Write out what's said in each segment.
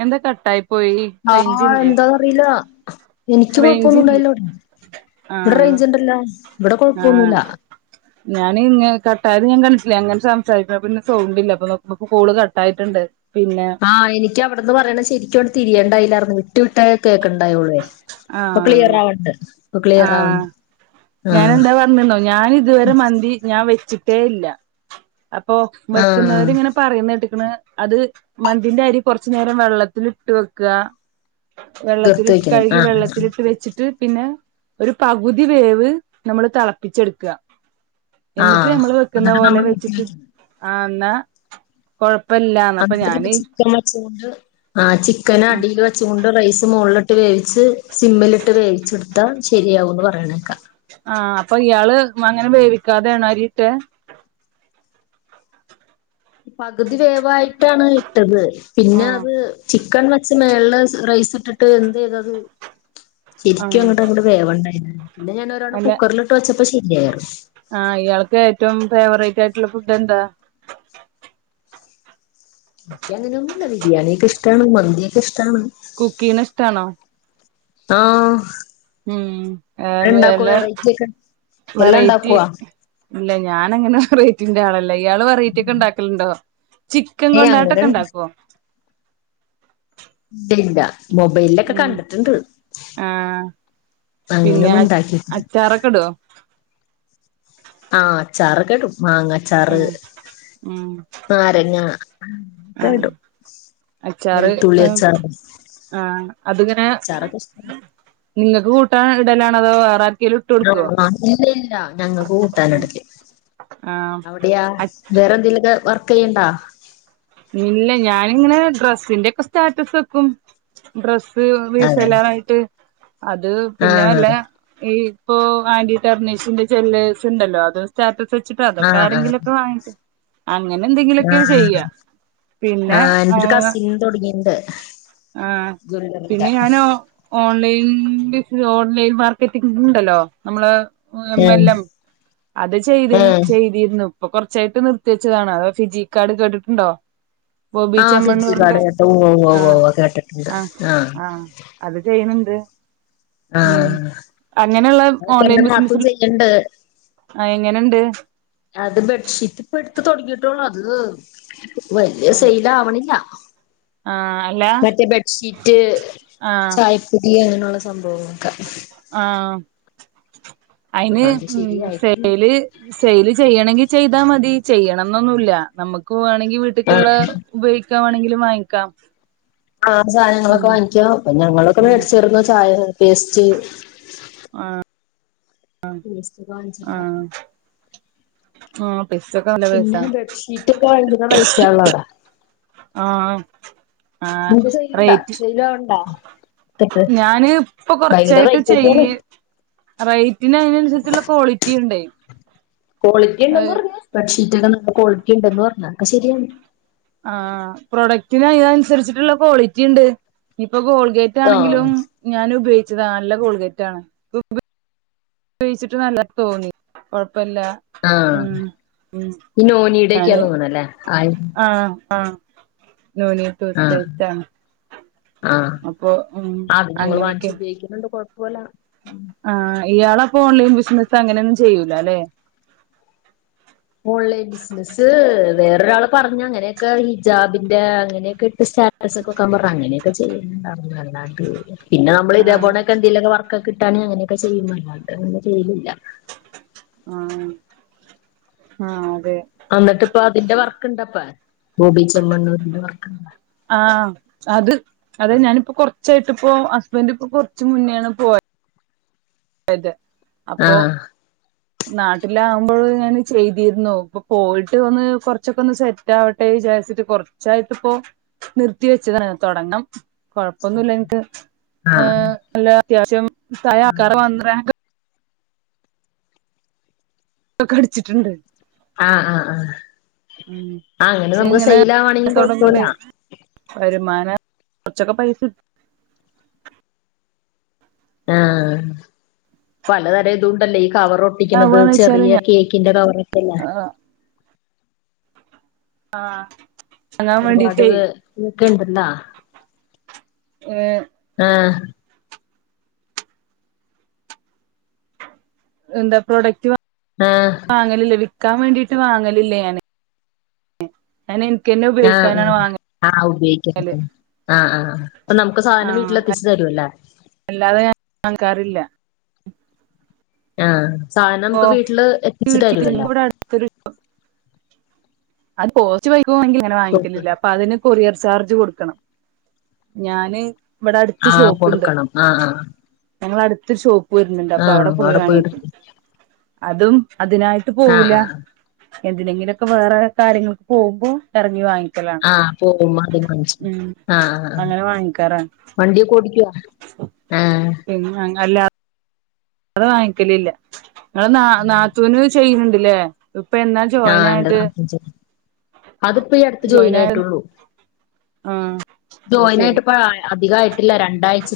എന്താ കട്ടായി പോയി ആഹ റേഞ്ചില്ലേ എന്താ അറിയില്ല എനിക്ക് കൊഴപ്പൊന്നും റേഞ്ചില്ലേ ഇണ്ടായില്ലോവിടാ ഇവിടെ ആഹ് റേയ്ഞ്ച്ണ്ടല്ല ഇവിടെ കൊഴപ്പൊന്നല ഞാൻ ഇ കട്ടായത് ഞാൻണിച്ചില്ലേ അങ്ങനെ സംസാരിക്ക പിന്നെ സൗണ്ടണ്ട്ില്ലല്ല അപ്പൊ നോക്കുമ്പോ കോള് കട്ട് ആായിട്ടുണ്ട് ആഹ് എനിക്ക് അവിടുന്ന് പറയണ ശെരിക്കുംോവിടെ തിരിയേണ്ടായില്ലായിന്ന് വിട്ടു വിട്ടേ കേക്കണ്ടായള്ളുവേ ഇപ്പൊ ക്ലിയർ ആഹ് ആവണ്ട് ഇപ്പൊ ക്ലിയർ ആവണ്ട് ഞാാന ആഹ് എന്താ പറഞ്ഞുന്നോ ഞാൻ ഇതുവരെ മന്തി ഞാൻ വെച്ചിട്ടേ ഇല്ല അപ്പൊ ആഹ് വെക്കുന്നവരിങ്ങനെ പറയുന്നട്ട് അത് മന്തിന്റെ അരി കൊറച്ചുനരം വെള്ളത്തിൽ ഇട്ട് വെക്കുക തീർത്ത് വെള്ളത്തിി് വെക്കണം കഴുകി ആഹ് വെള്ളത്തിലിട്ട് വെച്ചിട്ട് പിന്നെ ഒരു പകുതി വേവ് നമ്മള് തിളപ്പിച്ചെടുക്കുക എന്നിട്ട് ആഹ് നമ്മൾ വെക്കുന്ന എന്നിട്ട് പോലെ നമ്മള് ഊറ്റി വെച്ചിട്ട് വെക്കണം ആ എന്നഴ എന്നിട്ട ചിക്കൻ വച്ചൊണ്ട് ആ ചിക്കന് ആ അടിൽ വെച്ചൊണ്ട് റൈസ് മുകള ഇ ഇട്ട് വേവിച്ച് സിമ്മിലിട്ട് വേവിച്ചെടുത്താൽ ശരിയാവുംന്ന് പറയണേക്കാം ആഹ അപ്പൊ ഇയാള് അങ്ങനെ വേവിക്കാതെയണ അരിട്ടെ പകുതി വേവായിട്ടാണ് ഇട്ടത് ആ പിന്നെ അത് ചിക്കൻ വെച്ച് മേള റൈസ് ഇട്ടിട്ട് എന്ത് ചെയ്തത് ആ ശരിക്കും അങ്ങോട്ട് അങ്ങോട് വേവണ്ടായി പിന്നെ ഞാനൻ ഒരാവണ്ണം കുക്കറിലിട്ട് വെച്ചപ്പോ ശരിയരുന്നു ആഹ് ഇയാൾക്ക് ഏറ്റവും ഫേവറേറ്റ് ആയിട്ടുള്ള ഫുഡ് എന്താ ബഞാനിനന്നല്ല ബിരിയാണിയക്ക് ഇഷ്ടമാണ് മന്ദിയക്ക് ഇഷ്ടം കുക്കീന് സ്ഥണോ ആഹ ഉം എല്ലാം ഒക്കെ എല്ലാം വെറൈറ്റ്ി ഇണ്ടാക്കുവോ? ഇല്ല ഞാാന അങ്ങനെ വെറൈറ്റിന്റെ ആളല്ല ഇയാള് വെറൈറ്റി ഒക്കെ ഉണ്ടാക്കലുണ്ടോ ചിക്കൻ ഏയ് അങ്ങനെ കൊണ്ടായിട്ടൊക്കെ ഉണ്ടാക്കുവോ ഇല്ല ഇല്ല മൊബൈലിലൊക്കെ ഉം കണ്ടിട്ടുണ്ട് ആ പിന്നെ അങ്ങനൊന്നും ഉണ്ടാക്കിട്ടില്ല അച്ചാറൊക്കെ ഇടുവോ ആഹ് അചാറക്കെ ഇടും മാങ്ങ അചാറ് ഉം ഉം നാരങ്ങാ ആ ഒക്കേ ഇടും അച്ചാറ് വെളുത്തുള്ളി അച്ചാറ് ആഹ് അതിങ്ങനെ അച്ചാറൊക്കെ ഇഷ്ടാ നിങ്ങക്ക് കൂട്ടാ ഇടലാണതോ വേറെ ആര് [unintelligible] [unintelligible] [unintelligible] ഇല്ല ഞങ്ങൾക്ക് കൂട്ടാനെടു [unintelligible] ആഹ് അവിടിയാ വേറെ എന്തേല്യലൊക്കെ വർ ക്ക്യയ്യ്ണ്ടാ ഇല്ല ഞാനിങ്ങനെ ഡ്രസ്സിന്റെ ഒക്കെ സ്റ്റാറ്റസ് വെക്കും ഡ്ര [unintelligible] അതാണ് വിസെല്ലാറയിട്ട് അത് പിന്നെ ആഹ് വല്ല ഈ ഇപ്പോ ആന്റി ടെർണീഷിസിന്റെ [unintelligible] ഇണ്ടല്ലോ അത് സ്റ്റാറ്റസ് ഇട്ട് ച്ചിട്ട് അതൊക്കെ ആഹ് ആഹ് ആരെങ്കിലൊക്കെ വാങ്ങീട്ട് അങ്ങനെ എന്തെങ്കിലുമൊക്കെയാണ് ആഹ് ചെയ്യാ ആഹ് എൻ്റൊരു കസിൻ തൊടങ്ങിണ്ട് ആഹ് പിന്നെ ഞാന് ഓൺലൈൻല് ഈ ഓൺലൈൻ മാർക്കറ്റിങ്ങൊക്കെ ഇണ്ടല്ലോ നമ്മള് ഉം [unintelligible] അത് ചെയ്ത് ഉം ചെയ്തിരുന്നു ഇപ്പൊ കൊറച്ചായിട്ട് നിർത്തി വെച്ചതാണ് അതോ ഫിജി കാർഡ് കേട്ടിട്ടുണ്ടോ? ബോബി ആഹ് ഫിൻസി ചെമ്മണ്ണൂറിന്റെ കാർഡ് കേട്ട് ഉവ്വ് ഉവ്വ് ഉവ്വ് ആഹ് ഉവ്വ് കേട്ടിട്ടുണ്ട് ആഹ് ആഹ് അത് ചെയ്യണണ്ട് ഉം ആഹ് അങ്ങനെയുള്ള അതൊക്കെ ഓൺലൈൻ എന്റെ നാത്തൂൻ ബിസിനസ്സിന് ചെയ്യണ്ട് ആഹ് എങ്ങനെണ്ട്? അത് ബെഡ്ഷീറ്റ് ഇപ്പ അടുത്ത് തൊടങ്ങീട്ടോളു അത് വെല്യ ആഹ് സെയിൽ ആവണില്ല അല്ല മറ്റേ ബെഡ്ഷീറ്റ് ആഹ് ചായപ്പൊടി അങ്ങനെയുള്ള സംഭവങ്ങളൊക്കെ ആഹ് അയിന് അത് ഉം ശരിയായിട്ടില്ല സെയില് സെയില് ചെയ്യണെങ്കി ചെയ് താ മതി ചെയ്യണന്നൊന്നുല്ല നമ്മക്ക് വേണെങ്കി വീട്ട്ക്ക്ള്ള ഉപയോഗ് ക്കാൻ വേണെങ്കിലും വാങ്ങിക്കാം ആഹ് സാധനങ്ങളൊക്കെ ഉം വാങ്ങിക്കാം അപ്പ ഞങ്ങളൊക്കെ ഉം മേടിച്ചെറുന്നു ചായ, പേസ്റ്റ് ആഹ് ആഹ് പേസ്റ്റ് ഒക്കെ ആഹ് വാങ്ങിച്ചിട്ടുണ്ടായിരുന്നു നോ പൈസൊക്കെ നല്ല പിന്നെ പൈസാ ബെഡ്ഷീറ്റ് ഒക്കെ ഭയങ്കര റേറ്റ് ആണല്ലോ അവിടെ ആഹ് ആഹ് നിൻ്റെ സെയില്ണ്ടാ? റേറ്റ് സെയിലാവണണ്ടാ? ഞാന് ഇപ്പൊ ഭയങ്കര കൊറച്ചായിട്ട് റേറ്റ് ഒക്കെയാണ് ചെയ്യ് റേയിറ്റിന് അയിനനുസരിച്ചുള്ള ക്വാളിറ്റി ഇണ്ടേ ക്വാളിറ്റി ഇണ്ടെന്ന് അഹ് പറഞ്ഞ ബെഡ്ഷീറ്റ ഒക്കെ നല്ല ക്വാളിറ്റിണ്ടന്ന് പറഞ്ഞ അഹ് ഒക്കെ ശെരിയാണ്. ആഹ് പ്രൊഡക്റ്റിന് അയിനൻ സരിച്ചിട്ട്ള്ള ക്വാളിറ്റി ഇണ്ട്. ഇപ്പ ഗോൾഗേറ്റ് ആ ആണെങ്കിലും ഞാൻ ഉപയോഗിച്ചത. നല്ല ഗോൾഗേറ്റ് ആണ്. ഉപയോയിച്ചിട്ട് നല്ല തോന്നി കൊഴ പ്പല്ല ആ മ് മ് ഈ നോനിയുടെ ഞാന് ഒക്കെയാന്ന് തോന്നണല്ലേ ആയി ആഹ് ആഹ് [unintelligible] ടൂത് പേസ്റ്റ ആഹ് അത് ഞങ്ങൾ അങ്ങനെയൊക്കെ വാങ്ങിച്ച് ഉപയോഗിക്കണണ്ട് കൊഴപ്പോല്ല. ആഹ് ഇയാള് അപ്പ ഓൺലൈൻ ബിസിനസ് അങ്ങനെയൊന്നും ചെയ്യൂല അല്ലേ. ഓൺലൈൻ ബിസിനസ്സ് വേറൊരാള് പറഞ്ഞ അങ്ങനെയൊക്കെ ഹിജാബിന്റെ അങ്ങനെയൊക്കെ സ്റ്റാറ്റസ് ഒക്ക വെക്കാൻ പറഞ്ഞ് അങ്ങനെയൊക്കെ ചെയ്യും. പർഞ്ഞ് അല്ലാണ്ട് പിന്നെ നമ്മള് ഇതെ ആഹ് പോണെക്കെ എന്തെലൊക്കെ വർക്ക്ക്കെ കിട്ടാണ്ങ്കിൽ അങ്ങനെയൊക്കെ ചെയ്യും അല്ലാണ്ട് അങ്ങനെ ചെയ്യലില്ല. ആഹ് ആഹ് അതെ അന്നിട്ട് ഇപ്പ അതിന്റെ വർക്ക് ഇണ്ടപ്പ ബോബി ചെമ്മണ്ണൂരിന്റെ വർക്ക്ണ്ട? ആഹ് അത് അതെ ഞാനിപ്പോ കൊർ ച്ചായിട്ട്പ്പോ ഹസ്ബൻന്റ് ഇപ്പ കൊർച്ച് മുന്നേണ് പോയ അതെ ആഹ നാട്ടിലാകുമ്പോൾ ഞാൻ ചെയ്തിരുന്നു ഇപ്പൊ പോയിട്ട് ഒന്ന് കൊറച്ചൊക്കെ ഒന്ന് സെറ്റ് ആവട്ടെ. വിചാരിച്ചിട്ട് കുറച്ചായിട്ട ഇപ്പൊ നിർത്തി വെച്ചത തുടങ്ങണം. കൊഴപ്പൊന്നുമില്ല എനിക്ക് ഹ് ആഹ് എല്ല അത്യാവശ്യം. [unintelligible] ൊക്കെ അടിച്ചിട്ടുണ്ട് ആഹ് ആഹ് ആഹ ഉ പ ഇങ്ങനെ ആവാണെങ്കിൽ തുടങ്ങണ്ട കൊഴപ്പല്ല വരുമാന കൊച്ചക്കെ പ ആഹ പലതരം ഇതുണ്ടല്ലേ കവർ ഒട്ടിക്കുന്നത് കിട്ടാവാന്ന് വെച്ചാല് ചെറിയ ഞാൻ കേക്കിന്റെ കവറ ഒക്കെയല്ല ആഹ ഒരുപാട് കേക്കണ്ടല്ല ആഹ എന്താ പ്രോഡക്റ്റ് ആഹ് വാങ്ങലില്ലേ വിക്കാൻ വേണ്ടീട്ട് വാങ്ങലില്ലേ ഞാന് ഞാൻ എനിക്കന്നെ ആഹ ഉപയോഗിക്കാനാണ് ആഹ വാങ്ങ ആഹ ഉപയോഗിക്ക ആഹ് ആ അൊ നമുക്ക് സാധനം ആഹ് വീട്ടില എത്തിച്ചു തരുല്ലേ അല്ലാതെ ഞാൻ നക്കാറില്ല ആഹ സാധനം ഓ നമുക്ക് വീട്ടില് എത്തിച്ചു വീട്ടിൽ തരുമല്ലോ ഇവിടെ അടുത്ത് അത് പോസ്റ്റ് വൈകെങ്കിൽ ഇങ്ങനെ സൂപ്പർ വാങ്ങിക്കലില്ല അതിന് കൊറിർ ചാർജ് ചാർജ് കൊടുക്കണം ഞാന് ഇവിടെ അടുത്ത ആഹ് ഷോപ്പുണ്ട്. കൊടുക്കണം ആഹ് ആഹ് ഞങ്ങള അടുത്ത് ഷോപ്പ് വരുന്നുണ്ട്. അപ്പൊ അവിടെ ആഹ് പോയി വാങ്ങി പോയിട്ട് അതും അതിനായിട്ട് ആഹ് പോവില്ല ആഹ് എന്തിനെങ്കിലൊക്കെ വേറെ കാര്യങ്ങൾക്ക് പോകുമ്പോൾ ഇറങ്ങി വാങ്ങിക്കി ആഹ് പോകും അതി മനിച്ച ആഹ ആ അങ്ങനെ വാങ്ങിക്കാറാണ് വണ്ടിയക്ക ഓടിക്കുവ ആ ഉ അല്ല അത് വാങ്ങിക്കലല്ല നിങ്ങെ നാ നാത്തുന് ചെയ്യുന്നുണ്ടില്ലേ ഇപ്പൊ എന്നാ ജോയിൻ ആഹ് എന്റെ ആയത് നാത്തൂൻ ചെറുത് അതിപ്പോ ഈ അടുത്ത് ജോയിൻ ആയത് ആയിട്ടുള്ളൂ ആഹ ജോയിൻ ആയിട്ട്പ്പ അധിക ആട്ടില്ല രണ്ടാഴ്ച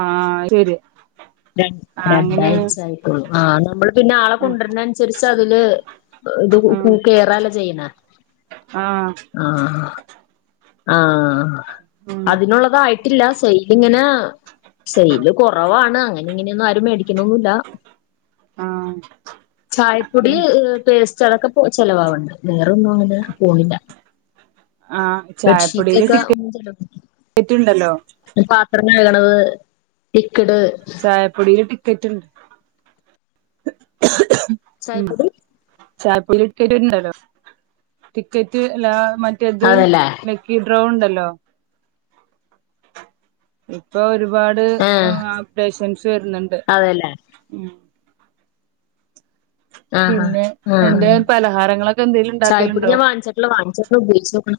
ആഹ ശരി ര ആ അങ്ങനെയാണ് രണ്ടാഴ്ച ആായിക്കും ആ നമ്മള് പിന്നെ ആളെ കൊണ്ടുവരുന്ന അനുസരിച്ച് അതില് ഇത് ആ കേറാല ചെയ്യുന്ന ആ ആ ആഹ ആഹ ആ ഉം അതിനുള്ളതായിട്ടില്ല സെൽിങ്ങനെ സെല് കുറവാണ് അങ്ങനെ ഇങ്ങനെയൊന്നും ആരുമേടിക്കുന്നൊന്നുമല്ല ആഹ് ചായപ്പൊടി പേസ്റ്റ് അതൊക്കെ ചെലവാവണ്ട് വേറെൊന്നും അങ്ങനെ പോണില്ല ആഹ് ബെഡ് ഷീറ്റ് ചായപ്പൊടിയില് ഒക്കെ ടിക്കറ്റ് ഉണ്ടല്ലോ പാത്രം കഴുകിണതു ലിക്യുദ് പൊടിൽ ടിക്കറ്റ് ഉണ്ട് ചായപ്പൂടി ചായപ്പൊല ഇടിക്കറ്റ്ണ്ടല്ലോ ടിക്കറ്റ് എല്ല [unintelligible] മറ്റേത് അതല്ലേ ലക്കി ഡ്രോ ഉണ്ടല്ലോ ഇപ്പൊ ഒരുപാട് ആ അപ്‌ഡേഷൻസ് വരുന്നുണ്ട് അതല്ലേ ഉം ആ ആ പിന്നെ ആ എന്തായാലും പലഹാരങ്ങളൊക്കെ എന്തേലും ചായപ്പൊടി ഉണ്ടാക്കലുണ്ടോ ഞാൻ വാങ്ങിച്ചട്ടില്ല വാങ്ങിച് ഉപയോഗിച്ചണം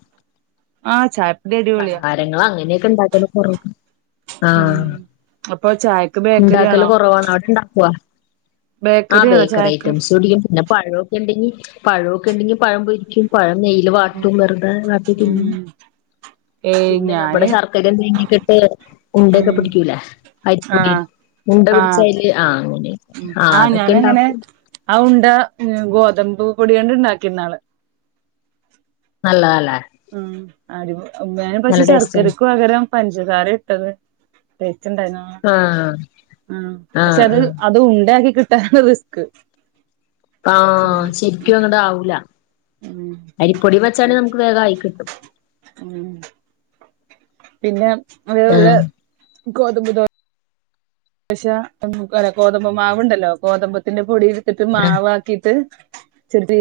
ആഹ് ചായപ്പൊടി അടിപൊളിയാ പലഹാരങ്ങള് അങ്ങനെയൊക്കെ ഇണ്ടാക്കല് കൊറ ആഹ ഉം അപ്പൊ ചായക്ക് ബേക്കറി ഉണ്ടാക്കല് ആണോ കൊറവാണ് അവിടെ ഇണ്ടാക്കോ ആ ആണോ ബേക്കറി ചായക്ക് ഐറ്റംസ് ഒടിയും പിന്നെ പഴമൊക്കെ ഉണ്ടെങ്കി പഴമൊക്കെ ഉണ്ടെങ്കിൽ പഴം പൊരിക്കും പഴം നെയ്യിൽ ഉം വാട്ടും വെറുതെ വാട്ടി തിന്നും ഉം ഏയ് പിന്നെ നമ്മുടെ ഞാന് ശർക്കരയും തേങ്ങക്കെ ഇട്ട് ഉണ്ടൊക്കെ ഉം പിടിക്കൂല്ലേ അരിപ്പൊടി ആഹ് മുണ്ട ആഹ് പിടിച്ചതില് ആഹ് അങ്ങനെ ആഹ് അതൊക്കെ ഇണ്ടാക്കും ണ്ട ഗോതമ്പ് പൊടികൊണ്ട് ഉണ്ടാക്കിന്നാള് നല്ലതല്ലേ ഉം അടിപൊ ഞാൻ നല്ല പക്ഷെ ടേസ്റ്റാണ് ശർക്കരക്ക് പകരം പഞ്ചസാരെ ഇട്ടത് ആഹ് ആ പക്ഷെ ആഹ് അത് ആഹ് അത് ഉണ്ട ആക്കി കിട്ടാനാ റിസ്ക് ആഹ് ശരിക്കും അങ്ങട് ആവൂല ഉം അരിപ്പൊടി വെച്ചാല് നമുക്ക് വേഗായി കിട്ടും ഉം പിന്നെ അതേപോലെ ആഹ് ഗോതമ്പു ദോ ശ ഗോതമ്പ് മാവ്ണ്ടല്ലോ ഗോതമ്പത്തിന്റെ പൊടി ഇടുത്തിട്ട് ആഹ് മാവാക്കിട്ട് ചെറി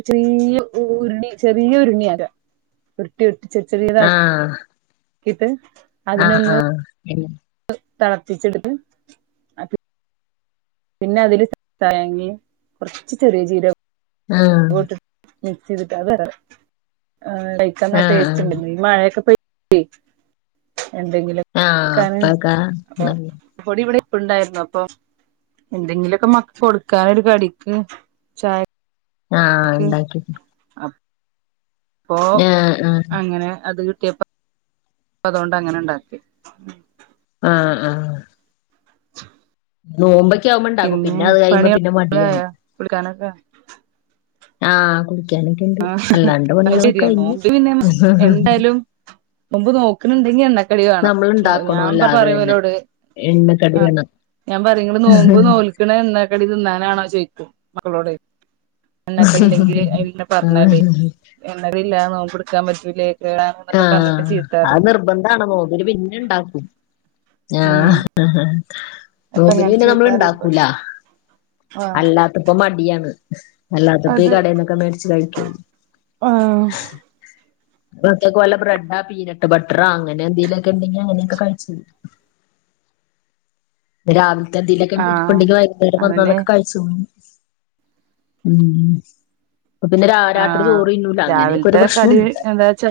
ചെറിയ ചെറിയ ഉരുണി ചെറിയ ഉരുണി ആക്ക ഉരുട്ടി ഉര് ചെറി ചെറിയതാ ആഹ് ക്കിട്ട് ആഹ് ആഹ് ഉം തെളപ്പിച്ചിട്ട് പിന്നെ അതില് തേങ്ങിം കുറച്ച് ചെറിയ ജീര ആഹ് മിക്സ് ചെയ്തിട്ട് അത് വേറെ. കഴിക്കാ ആഹ് ടേസ്റ്റ് ആഹ് ണ്ട് മഴയൊക്കെ പെയ് [unintelligible] എന്തെങ്കിലും [inaudible] ആഹ് ക്കാൻ അപ്പക്കാ അപ്പൊ പൊടി വടെ പ്പ്ണ്ടായിരുന്നു അപ്പൊ എന്തെങ്കിലു നക്കെ മക്കൾക്ക് കൊടുക്കാനൊരു കടിക്ക് ചായ ആഹ് ഉണ്ടാക്കി [inaudible] അപ്പൊ ആഹ് അങ്ങനെ അത് കിട്ടിയേപ്പ പ്പതോണ്ട് അങ്ങനെ ഉണ്ടാക്കി ആഹ് ആഹ് നോമ്പൊക്കെ ആവുമ്പോ ഇണ്ടാക്കും പിന്നെ അത് കഴിയുമ്പോ പിന്നെ മടിയാണ് കൊടുക്കാനൊക്കെ ആഹ് കുളിക്കാനൊക്കെണ്ട് അല്ലാണ്ട് അത് പണികളൊക്കെ ശരിയാ കഴിഞ്ഞ് നോമ്പ് മുമ്പ് നോക്ക്ണുണ്ടെങ്കി എണ്ണക്കടി വേണം നമ്മൾ ഞാൻ ഇണ്ടാക്കണോല്ലോ അത് പറി തന്നെ ഇവലോട് ആഹ് എണ്ണക്കടിയാണ് ഞാൻ പറിം ഇങ്ങള് നോമ്പ് നോൽക്ണത് എണ്ണക്കടി തിന്നാനാണോ ചോയിക്കും മക്കളോട് എണ്ണക്കടി ഇല്ലെങ്കിൽ അയല് ള്ള ആഹഹാ തില്ല ഞാൻ നോമ്പ് ഇട്ക്കാൻ പറ്റൂലേ കേടാണ്ന്നൊക്കെ പറഞ്ഞിട്ട് ആഹ് ചീത്ത പറയും അത് നിർബന്താണ് നോമ്പിനു പിന്നെണ്ടാക്കും ആ ഉം അപ്പൊ നോമ്പിനു ഇങ്ങനെ പിന്നെ ചീത്ത നമ്മൾ പറയുമ്പോ ഇണ്ടാക്കൂല ആഹ് അല്ലാത്തപ്പോ മടിയാണ് അല്ലാത്തപ്പ ഈ അത് കടേന്നൊക്കെ മേടിച്ച് കഴിക്കുള്ളൂ ആഹ് അത് [unintelligible] വല്ല ബ്രെഡാ പീനട്ട് ബട്ടറാ അങ്ങനെ എന്തെങ്ക ലൊക്കെ ഉണ്ടെങ്കി അങ്ങനെയൊക്കെ കഴിച്ച് രാവിലത്തെ എന്തേലൊക്കെ ഇരി ആഹ് പ്പുണ്ടെങ്കി വൈകുന്നേരം അതന്നെ വന്നതൊക്കെ കഴിച്ചോളും ഉം അപ്പോ പിന്നെ രാ രാത്രി ആഹ് ചോറ് തിന്നൂല അങ്ങനെയൊക്കെ ഒരു രാവിലത്തെ പ്രശ്ന കടി ഉണ്ട് എന്താ വെച്ചാ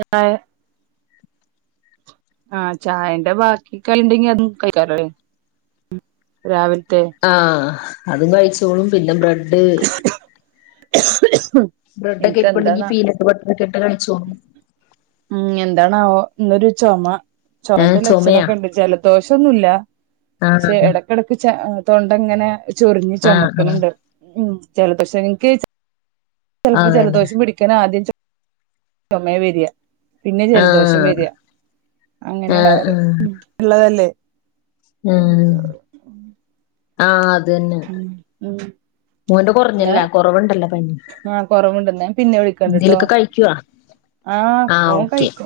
ആഹ് ചായന്റെ ബാക്കി കടി ഉണ്ടെങ്കി അതും കഴിക്കാലോലെ രാവിൽ ആഹ് അതും കഴിച്ചോളും പിന്നെ ബ്രഡ് ബ്രെഡൊക്കെ ഇര്പ്പുണ്ടെങ്കി ഇൻക്കെന്താന്നാ പീനട്ട് ബട്ടറൊക്കെ ഇട്ട് കഴിച്ചോളും ഉം എന്താണാവോ ഇന്നൊരു ചുമ. ഏഹ് ചുമന്റെ ചുമയാ ലക്ഷണമൊക്കെ ഉണ്ട്. ജല ദോഷന്നുല്ല ആഹ് ക്ഷെ ഇടക്കിടക്ക് തൊണ്ടങ്ങനെ ചൊറിഞ്ഞു ആഹ് ചുമക്കണണ്ട് ഉ ചെലപ്പ ക്ഷെ ഇൻക്ക് ആഹ് ചെലപ്പോ അതന്നെ ജലദോഷം പിടിക്കൻ ആദ്യം ചൊ ചൊമയാ വരിയ പിന്നെ ജലദോഷം ആഹ് വരിക അങ്ങനെ ആഹ് ആഹ് ഉണ്ടാവറ് ഉള്ളതല്ലേ എന്ത് ആ അ ഉം ഉം കുറഞ്ഞല്ല കുറവുണ്ടല്ലോ പനി ആ കൊറവുണ്ട് ന്ന പിന്നെ വിളിക്കണ്ട് ട്ടോ എന്തേലൊക്കെ കഴിക്കുവോ? ആഹ ആഹ് ഓൻ ഓക്കേ. കഴിക്കു